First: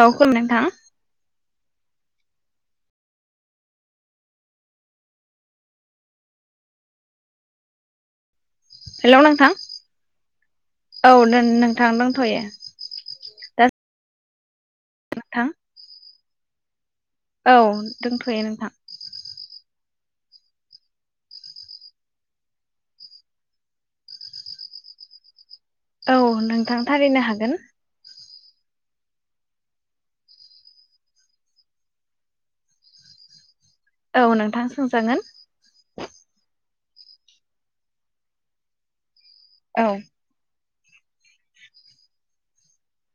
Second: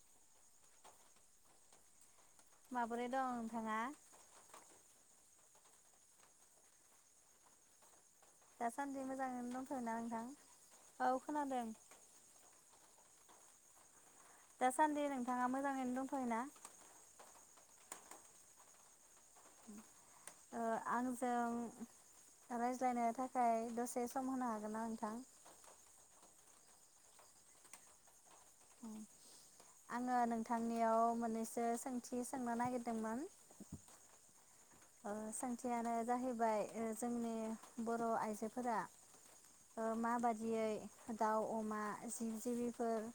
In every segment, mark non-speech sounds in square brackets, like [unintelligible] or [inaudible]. औ खोनाबाय [unintelligible] नोंथां माबोरै दं नोंथाङा? दासान्दि हेलौ नोंथां मोजाङैनो दंथ'यो ना नोंथां? औ खोनादों। नोंथां दंथ'यो दा दा सान्दि नोंथां नोंथाङा मोजाङैनो दंथयो ना? औ दंथ'यो नोंथां ओ आंजों रायज्लायनो थाखाय दसे सम होनो हागोनना नोंथां? औ नोंथां थारैनो हागोन। अ आङो नोंथांनियाव मोननैसो सोंथि सोंनो नागिरदोंमोन। औ नोंथां ओ सोंजागोन सोंथियानो जाहैबाय ओ जोंनि बर' आइजोफोरा ओ औ माबादियै दाउ अमा जि-जिबिफोर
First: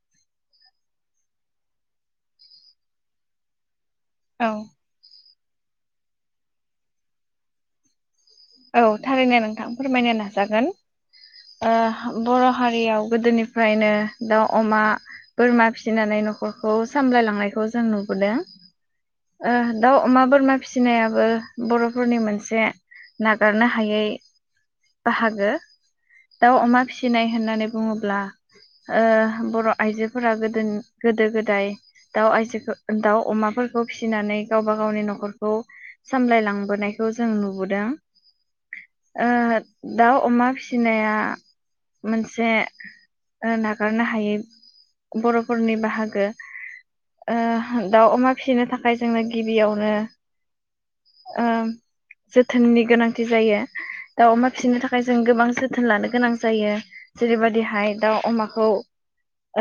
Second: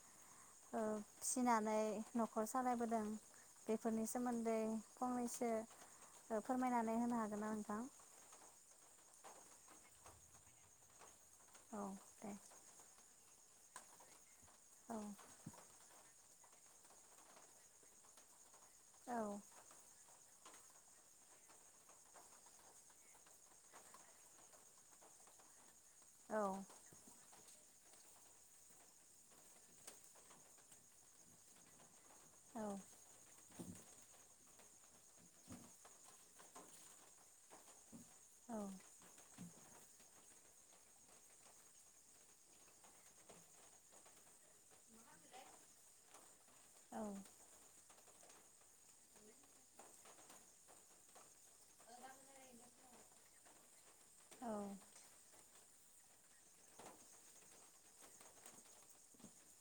ओ फिनानै नखर सालायबोदों। बेफोरनि औ सोमोन्दै फंनैसो सो ओ फोरमायनानै होनो हागोनना नोंथां औ थारैनो नोंथां फोरमायनो नाजागोन औ ओ दे बर' हारियाव गोदोनिफ्रायनो दाउ अमा औ बोरमा फिसिनानै न खरखौ सामलायलांनायखौ जों नुबोदों। औ ओ दाउ अमा बोर मा फिसिनायाबो बर'फोरनि मोनसे नागारनो हायै बाहागो। औ दाउ अमा फिसिनाय होननानै बुङोब्ला ओ बर' आइजोफोरा गोदोन गोदो-गोदाय दाउ औ आइजोखो दाउ अमाफोरखौ फिसिनानै गावबा गावनि नखरखौ सामलायलांबोनायखौ जों नुबोदों। ओ औ दाउ अमा फिसिनाया मोनसे ओ नागारनो हायै बर' फोरनि बाहागो औ ओ दाउ अमा फिसिनो थाखाय जोंनो गिबियावनो ओ जोथोननि गोनांथि जायो। दाउ अमा फिसिनो औ थाखाय जों गोबां जो थोन लानो गोनां जायो जेरैबादिहाय दाउ अमाखौ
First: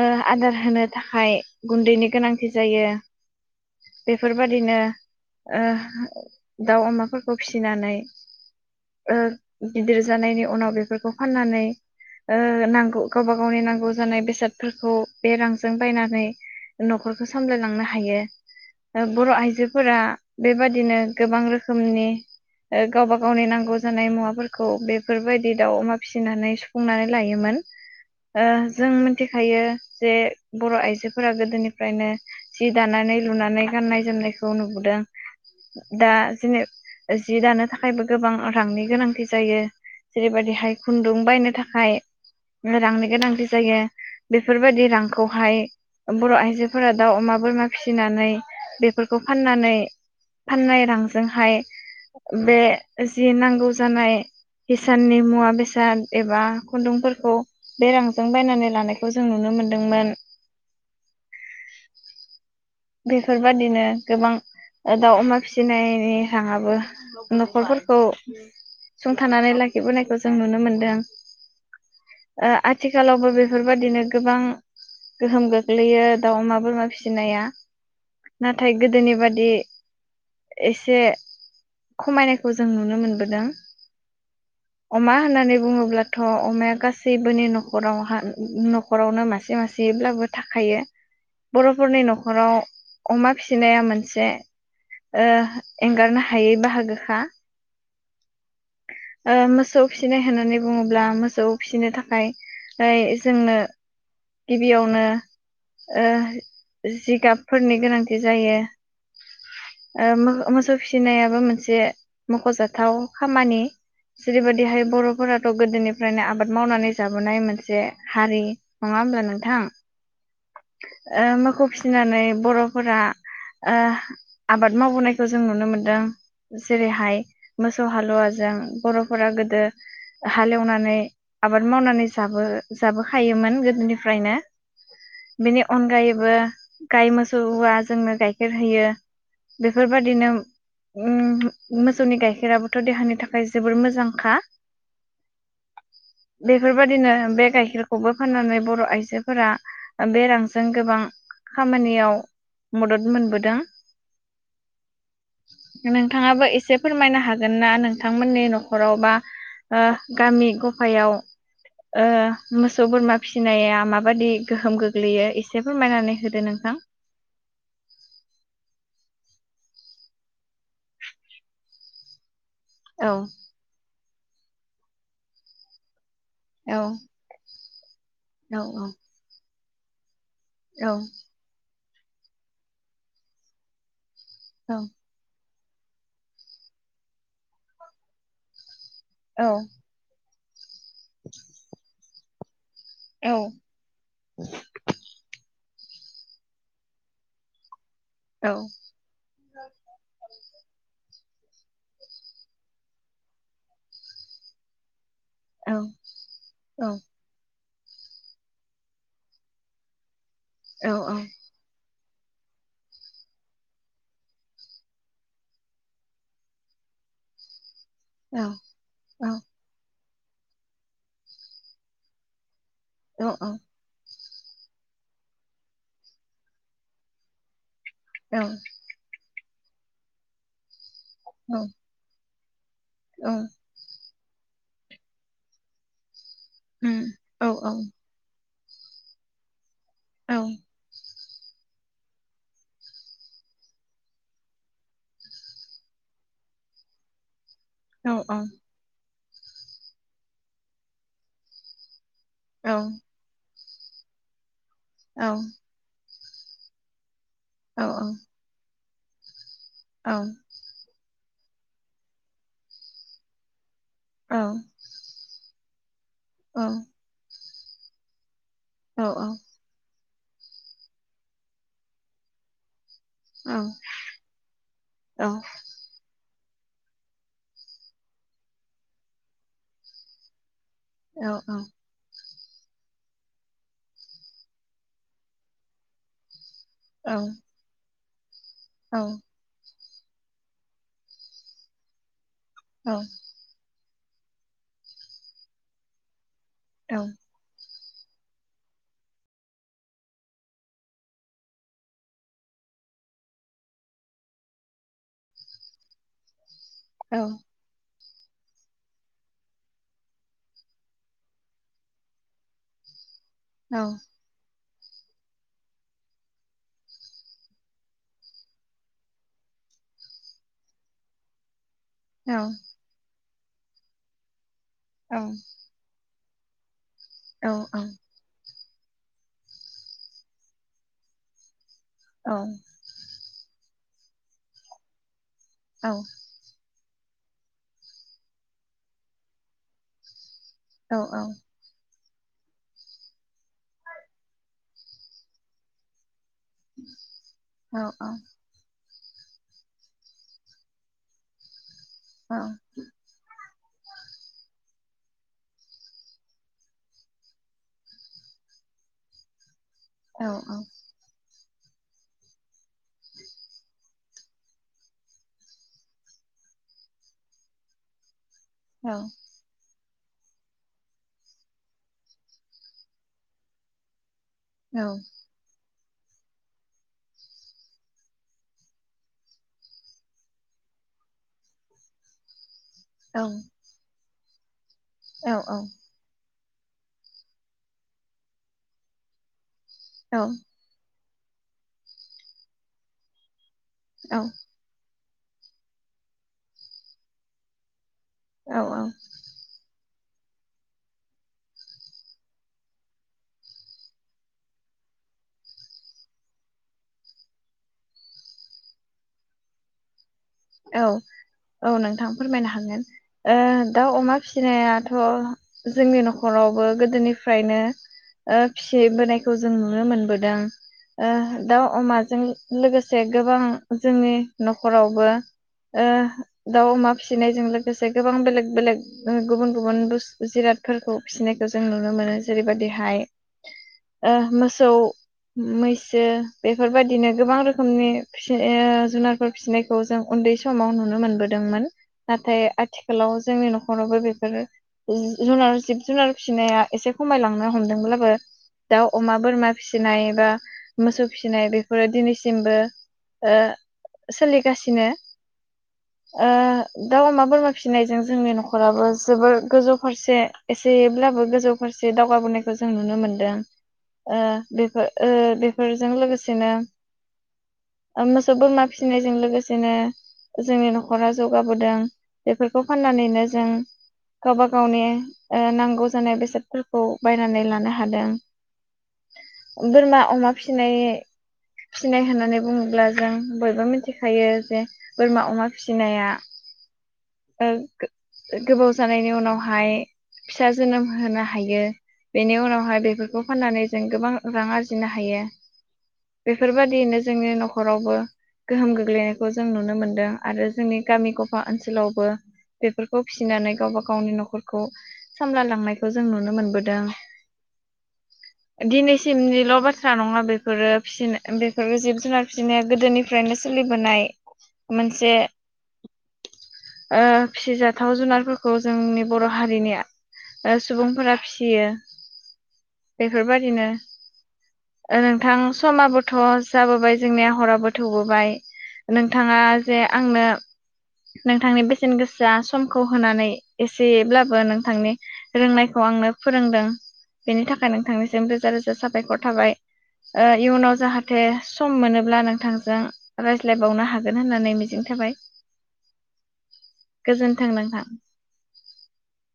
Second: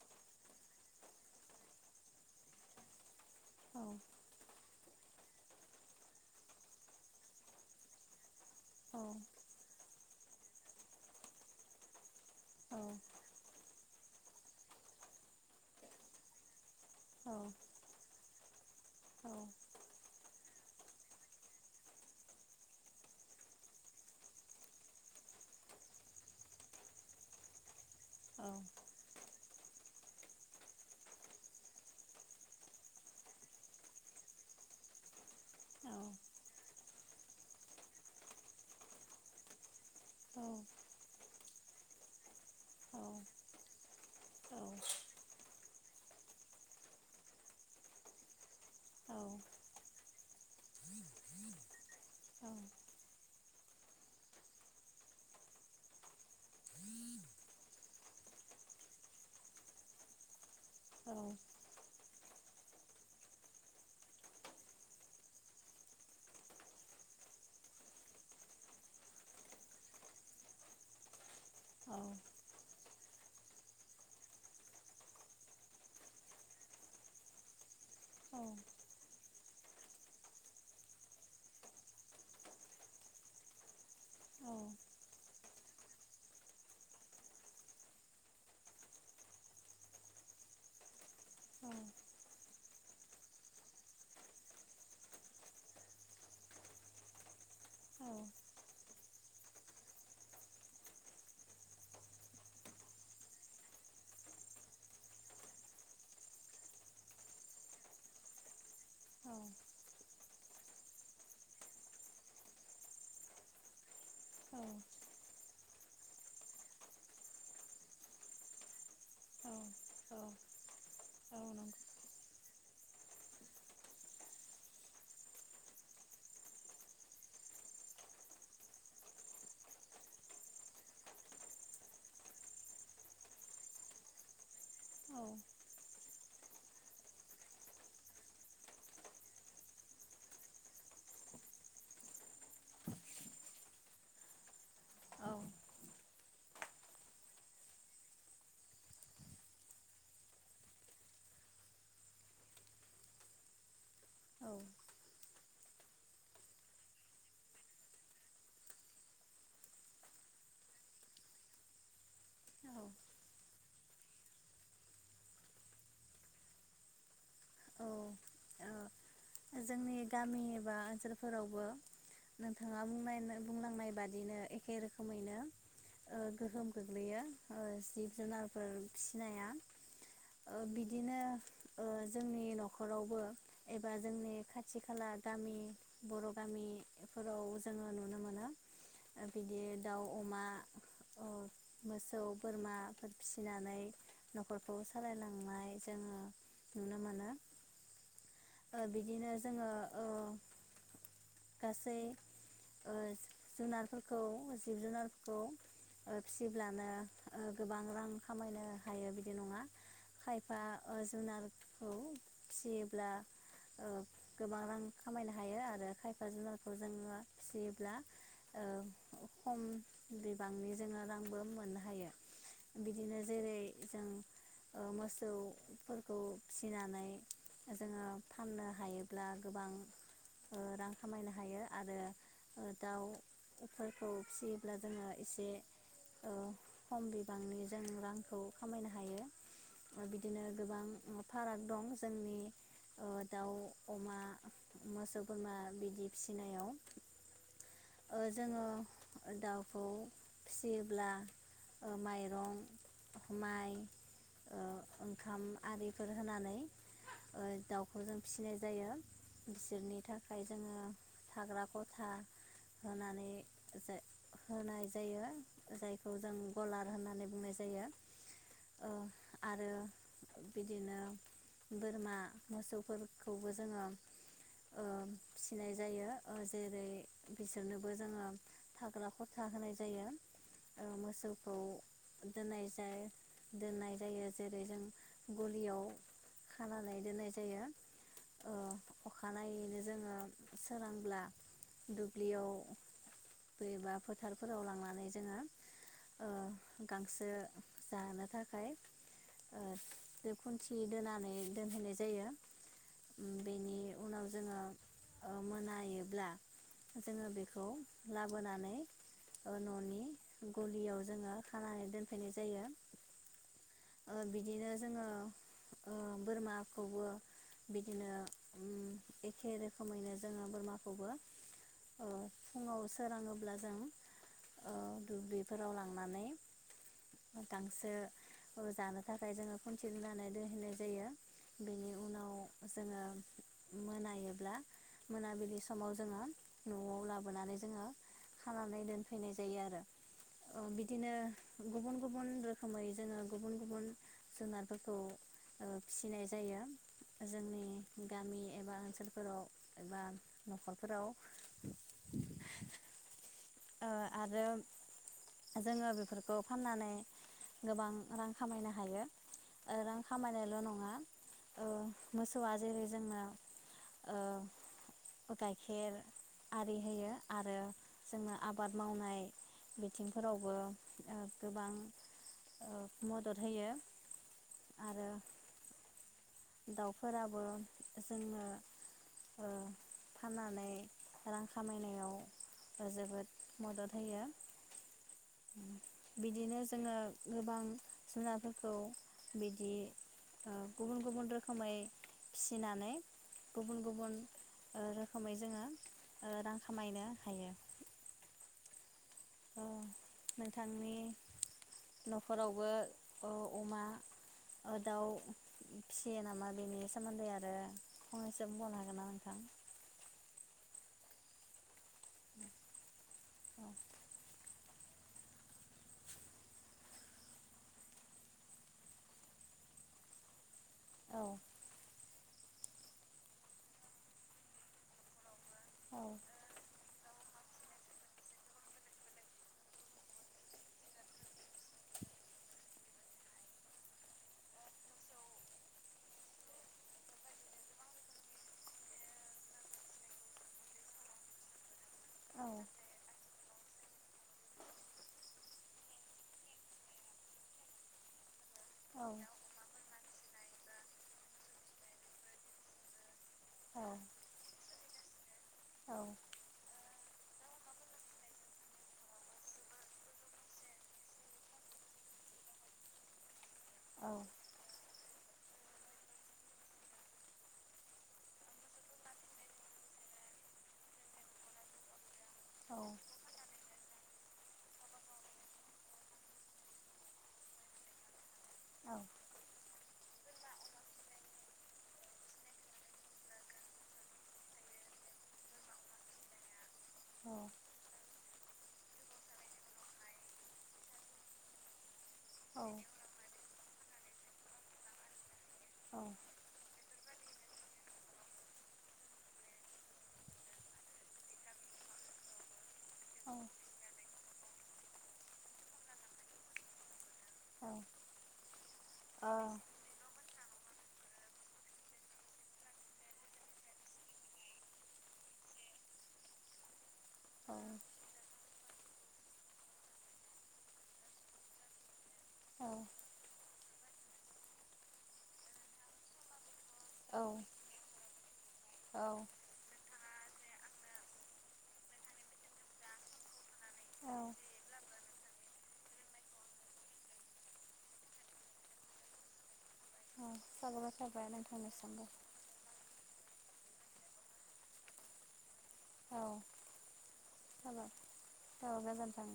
ओ आदार होनो थाखाय गुन्दैनि गोनांथि जायो। औ बेफोरबादिनो ओ दाउ अमाफोरखौ फिसिनानै औ औ नंगौ औ ओ गिदिर जानायनि उनाव बेफोरखौ फाननानै ओ नांगौ गावबा गावनि नांगौ जानाय बेसादफोरखौ बे रांजों बायनानै नखरखौ सामलायलांनो हायो। ओ बर' आइजोफोरा बेबादिनो गोबां रोखोमनि ओ गावबा गावनि नांगौ जानाय मुवाफोरखौ बेफोरबायदि दाउ अमा फिसिनानै सुफुंनानै लायोमोन। ओ जों मोनथिखायो। जे बर' आइजोफोरा गोदोनिफ्रायनो जि दानानै लुनानै गाननाय जोमनायखौ नुबोदों दा जेने जि दानो थाखायबो गोबां रांनि गोनांथि जायो। जेरैबायदि हाय खुन्दुं बायनो थाखा हाय रांनि गोनांथि जायो औ बेफोरबायदि रांखौहाय ओ बर' आइजोफोरा दाउ, अमा, बोरमा फिसिनानै बेफोरखौ औ औ फाननानै फाननाय रांजोंहाय बे सि जि नांगौ जानाय हिसाननि मुवा बेसाद एबा खुन्दुंफोरखौ बे रांजों बायनानै लानायखौ जों नुनो मोनदोंमोन। औ बेफोरबादिनो गोबां ओ दाउ अमा फिसिनाय रांआबो नखरफोरखौ सुंथानानै लाखिबोनायखौ जों नुनो मोनदों। ओ आथ थिखालावबो बेफोरबायाददिनो गोबां गोहोम गोग्लैयो दाउ अमा बोरमा फिसिनाया। नाथाय गोदोनि बादि एसे खमायनायखौ जों नुनो मोनबोदों। अमा होननानै बुङोब्लाथ अमाया गासैबोनि न'खराव हा न'खरावनो मासे मासेयैब्लाबो थाखायो बर'फोरनि न'खराव अमा फिसिनाया मोनसे ओ एंगारनो हायै बाहागोखा ओ मोसौ फिसिनाय होननानै बुङोब्ला मोसौ फिसिनो थाखाय यै जोंनो गिबियावनो ओ जिगाब फोरनि गोनांथि जायो। औ ओ मोख मोसौ फिसिनायाबो मोनसे मखजाथाव खामानि। जेरैबायदिहाय बर'फोराथ' गोदोनिफ्रायनो आबाद मावनानै जाबोनाय मोनसे हारि। नङा होमबा नोंथां? ओ मोखौ फिनानै बर'फोरा ओ आबाद मावबोनायखौ जों नुनो मोनदों। जेरैहाय मोसौ हालुवाजों बरफोरा गोदो हालेवनानै आबाद मावनानै जाबो जाबोखायोमोन गोदोनिफ्रायनो। बेनि अनगायै बो गाय मोस सौआ जोंनो गाइखेर होयो। बेफोरबादिनो उम मोसौनि गाइखेराबोथ देहानि थाखाय जोबोर मोजांखा। बेफोरबादिनो बे गाइखेरखौबो फाननानै बर' आइजोफोरा ओ बे रांजों गोबां खामानियाव मदद मोनबोदों। औ नोंथाङाबो एसे फोरमायना हागोन ना? नोंथांमोननि न'खराव बा ओ गामि गफायाव ओ मोसौ बोरमा फिनाया माबाददि गोहोम गोग्लैयो एसे फोरमायनानै होदो नोंथां। जोंनि गामि एबा ओनसोलफोरावबो नोंथाङा औ बुंनायनो बुंनांनाय बादि बिदिनो एखे रोखोमैनो ओ गोहोम औ गोग्लैयो। ओ सि औ जुनारफोर फिनाया ओ औ बिदिनो ओ जोंनि न'खरावबो एबा जोंनि औ खाथि खाला गामि। बर' गामिफोराव जोङो नुनो मोनो। ओ औ बिदि दाउ अमा। अ मोसा सौ बोरमा। औ फिसिनानै नखरखौ सालायलांनाय जोङो नुनो मोनो औ ओ बिदिनो जोङो औ। गासै ओ जुनारफोरखौ जिब जुनार। खौ ओ फिसिब्लानो औ ओ। गोबां रां खामायनो हायो बिदि नङा। खायफा ओ औ जुनारखौ फिसियोब्ला ओ गोबां रां खामायनो हायो आरो खायफा जुनारखौ जोङो फि ब्ला औ औ ओ औ खम बिबांनि जोङो रांबो मोननो हायो। बिदिनो जेरै जों ओ मोसौफोरखौ फिनानै जोङो फाननो हायोब्ला। गोबां ओ रां। खामायनो हायो आरो। ओ दाउ बेफोर। खौ फिसियोब्ला जोङो एसे। ओ खम बिबांनि जों रांखौ। खामायनो हायो। बिदिनो गोबां। फाराग दं जोंनि। ओ दाउ अमा मोसौ बोरमा बिदि फिसिनायाव। ओ जोङो। दाउखौ फिसियोब्ला ओ माइरं। औ। माइ ओ ओंखाम आरि। फोर होनानै। दाउखौ जों फिसिनाय जायो। बिसोरनि थाखाय जोंओ। थाग्रा खथा होनानै होनाय जायो। जाय खौ जों गलार होननानै बुंनोसै। जायो। औ आरो बिदिनो बोरमा मोसौफोर। खौबो जोङो ओ फिनाय जायो। ओ जेरै बिसोरनोबो जोङो थाग्रा खथा होनाय जायो। ओ मोसौखौ दोननाय जायो दोननाय जायो जेरै जों गलियाव। खानानै दोननाय ओ औ। अखानायैनो जोङो सोरांब्ला दुब्लियाव औ। एबा फोथारफोराव लांनानै जोङो ओ गांसो जानो थाखाय ओ दोखुन्थि दोनानै दोनहैनाय जायो। बेनि उनाव जोङो ओ मोनायोब्ला जोङो बेखौ लाबोनानै ओ न'नि गलियाव जोङो खानानै दोनफैनाय जायो। ओ बिदिनो जोङो ओ बोरमाखौबो बिदिनो ओम एखे रोखोमैनो जोङो बोरमाखौबो ओ फुङाव सोराङो अब्ला जों ओ दुब्लिफोराव लांनानै गांसो ओ जानो थाखाय जोङो खुन्थिया दोनानै दोनहैनाय जायो बेनि उनाव जोङो मोनायोब्ला मोनाबिलि समाव जोङो न'आव लाबोनानै जोङो खानानै दोनफैनाय जायो आरो। अ बिदिनो गुबुन गुबुन रोखोमै जोङो गुबुन गुबुन जुनारफोरखौ ओ फिसिनाय जायो। जोंनि गामि एबा ओनसोल फोराव एबा न'खरफोराव ओं ओ आरो जोङो बेफोरखौ फाननानै गोबां रां खामायनो हायो। रां खामायनायल' नङा। ओ मोसौआ जेरै जोङो ओ गाइखेर आरि होयो आरो जोङो आबाद मावनाय बिथिंफोरावबो ओ गोबां ओ मदद होयो। औ आरो दाउफोराबो जोङो ओ फाननानै रां खामायनायाव‌ जोबोद मदद होयो। औ औ बिदिनो जोङो गोबां जुनारफोरखौ बि दि ओ गुबुन गुब रोखोमै फिसिनानै गुबुन गुबुन ओ रोखोमै जोङो ओ रां खामायनो हायो। औ औ ओ नोंथांनि न'खरावबो ओ अमा दाउ फिसियो नामा बेनि सोमोन्दै आरो फंनैसो बुंबावनो हागोन ना नोंथां औ औ नों थां फोरमायनो हागोन औ दाउ अमा फिसिनाया थ' जोंनि न'खरावबो गोदोनिफ्रायनो ओ फिसिबोनायखौ जों नुनो मोनबोदों। ओ औ दाउ अमा जों लोगोसे गोबां जोंनि न'खरावबो ओ औ दाउ अमा फिसिनायजों लोगोसे गोबां बेलेग बेलेग ओ गुबुन गुबुन फिसिनायखौ जों नुनो मोनो जेरैबायदिहाय ओ मोसौ, मैसो बेफोरबायदिनो गोबां रोखोमनि फिसि ओ जुनारफोर फिसिनायखौ जों उन्दै समाव नुनो मोनबोदोंमोन नाथाय औ आथिखालाव जोंनि न'खरावबो बेफोर जु-जुनार जिब-जुनार फिसिनाया एसे खमायलांनो हमदोंब्लाबो दाउ औ अमा बोरमा फिसिनाय दा मोसौ फिसिनाय बेफोरो दिनैसिमबो ओ औ सोलिगासिनो औ ओ दाउ अमा बोरमा फिसिनायजों जोंनि न'खराबो जोबोर गोजौ फारसे एसेब्लाबो गोजौ फारसे दावगाबोनायखौ जों नुनो मोनदों। औ ओ बेखो- ओ बेफोरजों लोगोसेनो मोसौ बोरमा फिसिनायजों लोगोसेनो जोंनि न'खरा जौगाबोदों बेफोरखौ फाननानैनो जों गावबा गावनि ओ नांगौ जानाय बेसादफोरखौ बायनानै लानो हादों बोरमा अमा फिसिनाय फिसिनाय होननानै बुङोब्ला जों बयबो मोनथिखायो जे बोरमा अमा फिसिनाया ओ गो गोबाव जानायनि उनावहाय फिसा जोनोम होनो हायो। बेनि औ औ उनावहाय बेफोरखौ फाननानै जों गोबां रां आरजिनो हायो बेफोरबादिनो जोंनि न'खरावबो गोहोम गोग्लैनायखौ जों नु नुनो मोनदों आरो जोंनि गामि ग'फा ओनसोलावबो बेफोरखौ फिसिनानै गावबा गावनि न'खर खौ सामलाय लांनायखौ जों नुनो मोनबोदों दिनैसिमनिल' बाथ्रा नङा बे बेफोरो फिसिन बेफोरो जिब जुनार फिसिनाया गोदोनिफ्रायनो सोलिबोनाय मोनसे ओ औ फिसिजाथाव जुनारफोर खौ जोंनि बर' हारिनिया ओ सुबुंफोरा फिसियो औ बेफोरबादिनो ओ नोंथां समा बोथ' जाबोबाय औ औ जोंनिया हराबो थौबोबाय नोंथाङा औ जे आं नो नोंथांनि बेसेन गोसा समखौ होनानै एसेब्लाबो औ नोंथांनि रोंनायखौ आंनो फोरोंदों बेनि थाखाय नोंथांनिसिम रोजा रोजा साबायखर थाबाय। ओ इयुनाव साबायखर जाहाथे थाबाय सम नोंथांनिसिमबो मोनोब्ला नोंथांजों रायज्ल ज्लायबावनो हागोन होननानै मिजिं थाबाय। औ गोजोन्थों नोंथां [unintelligible] औ गोजोन् थों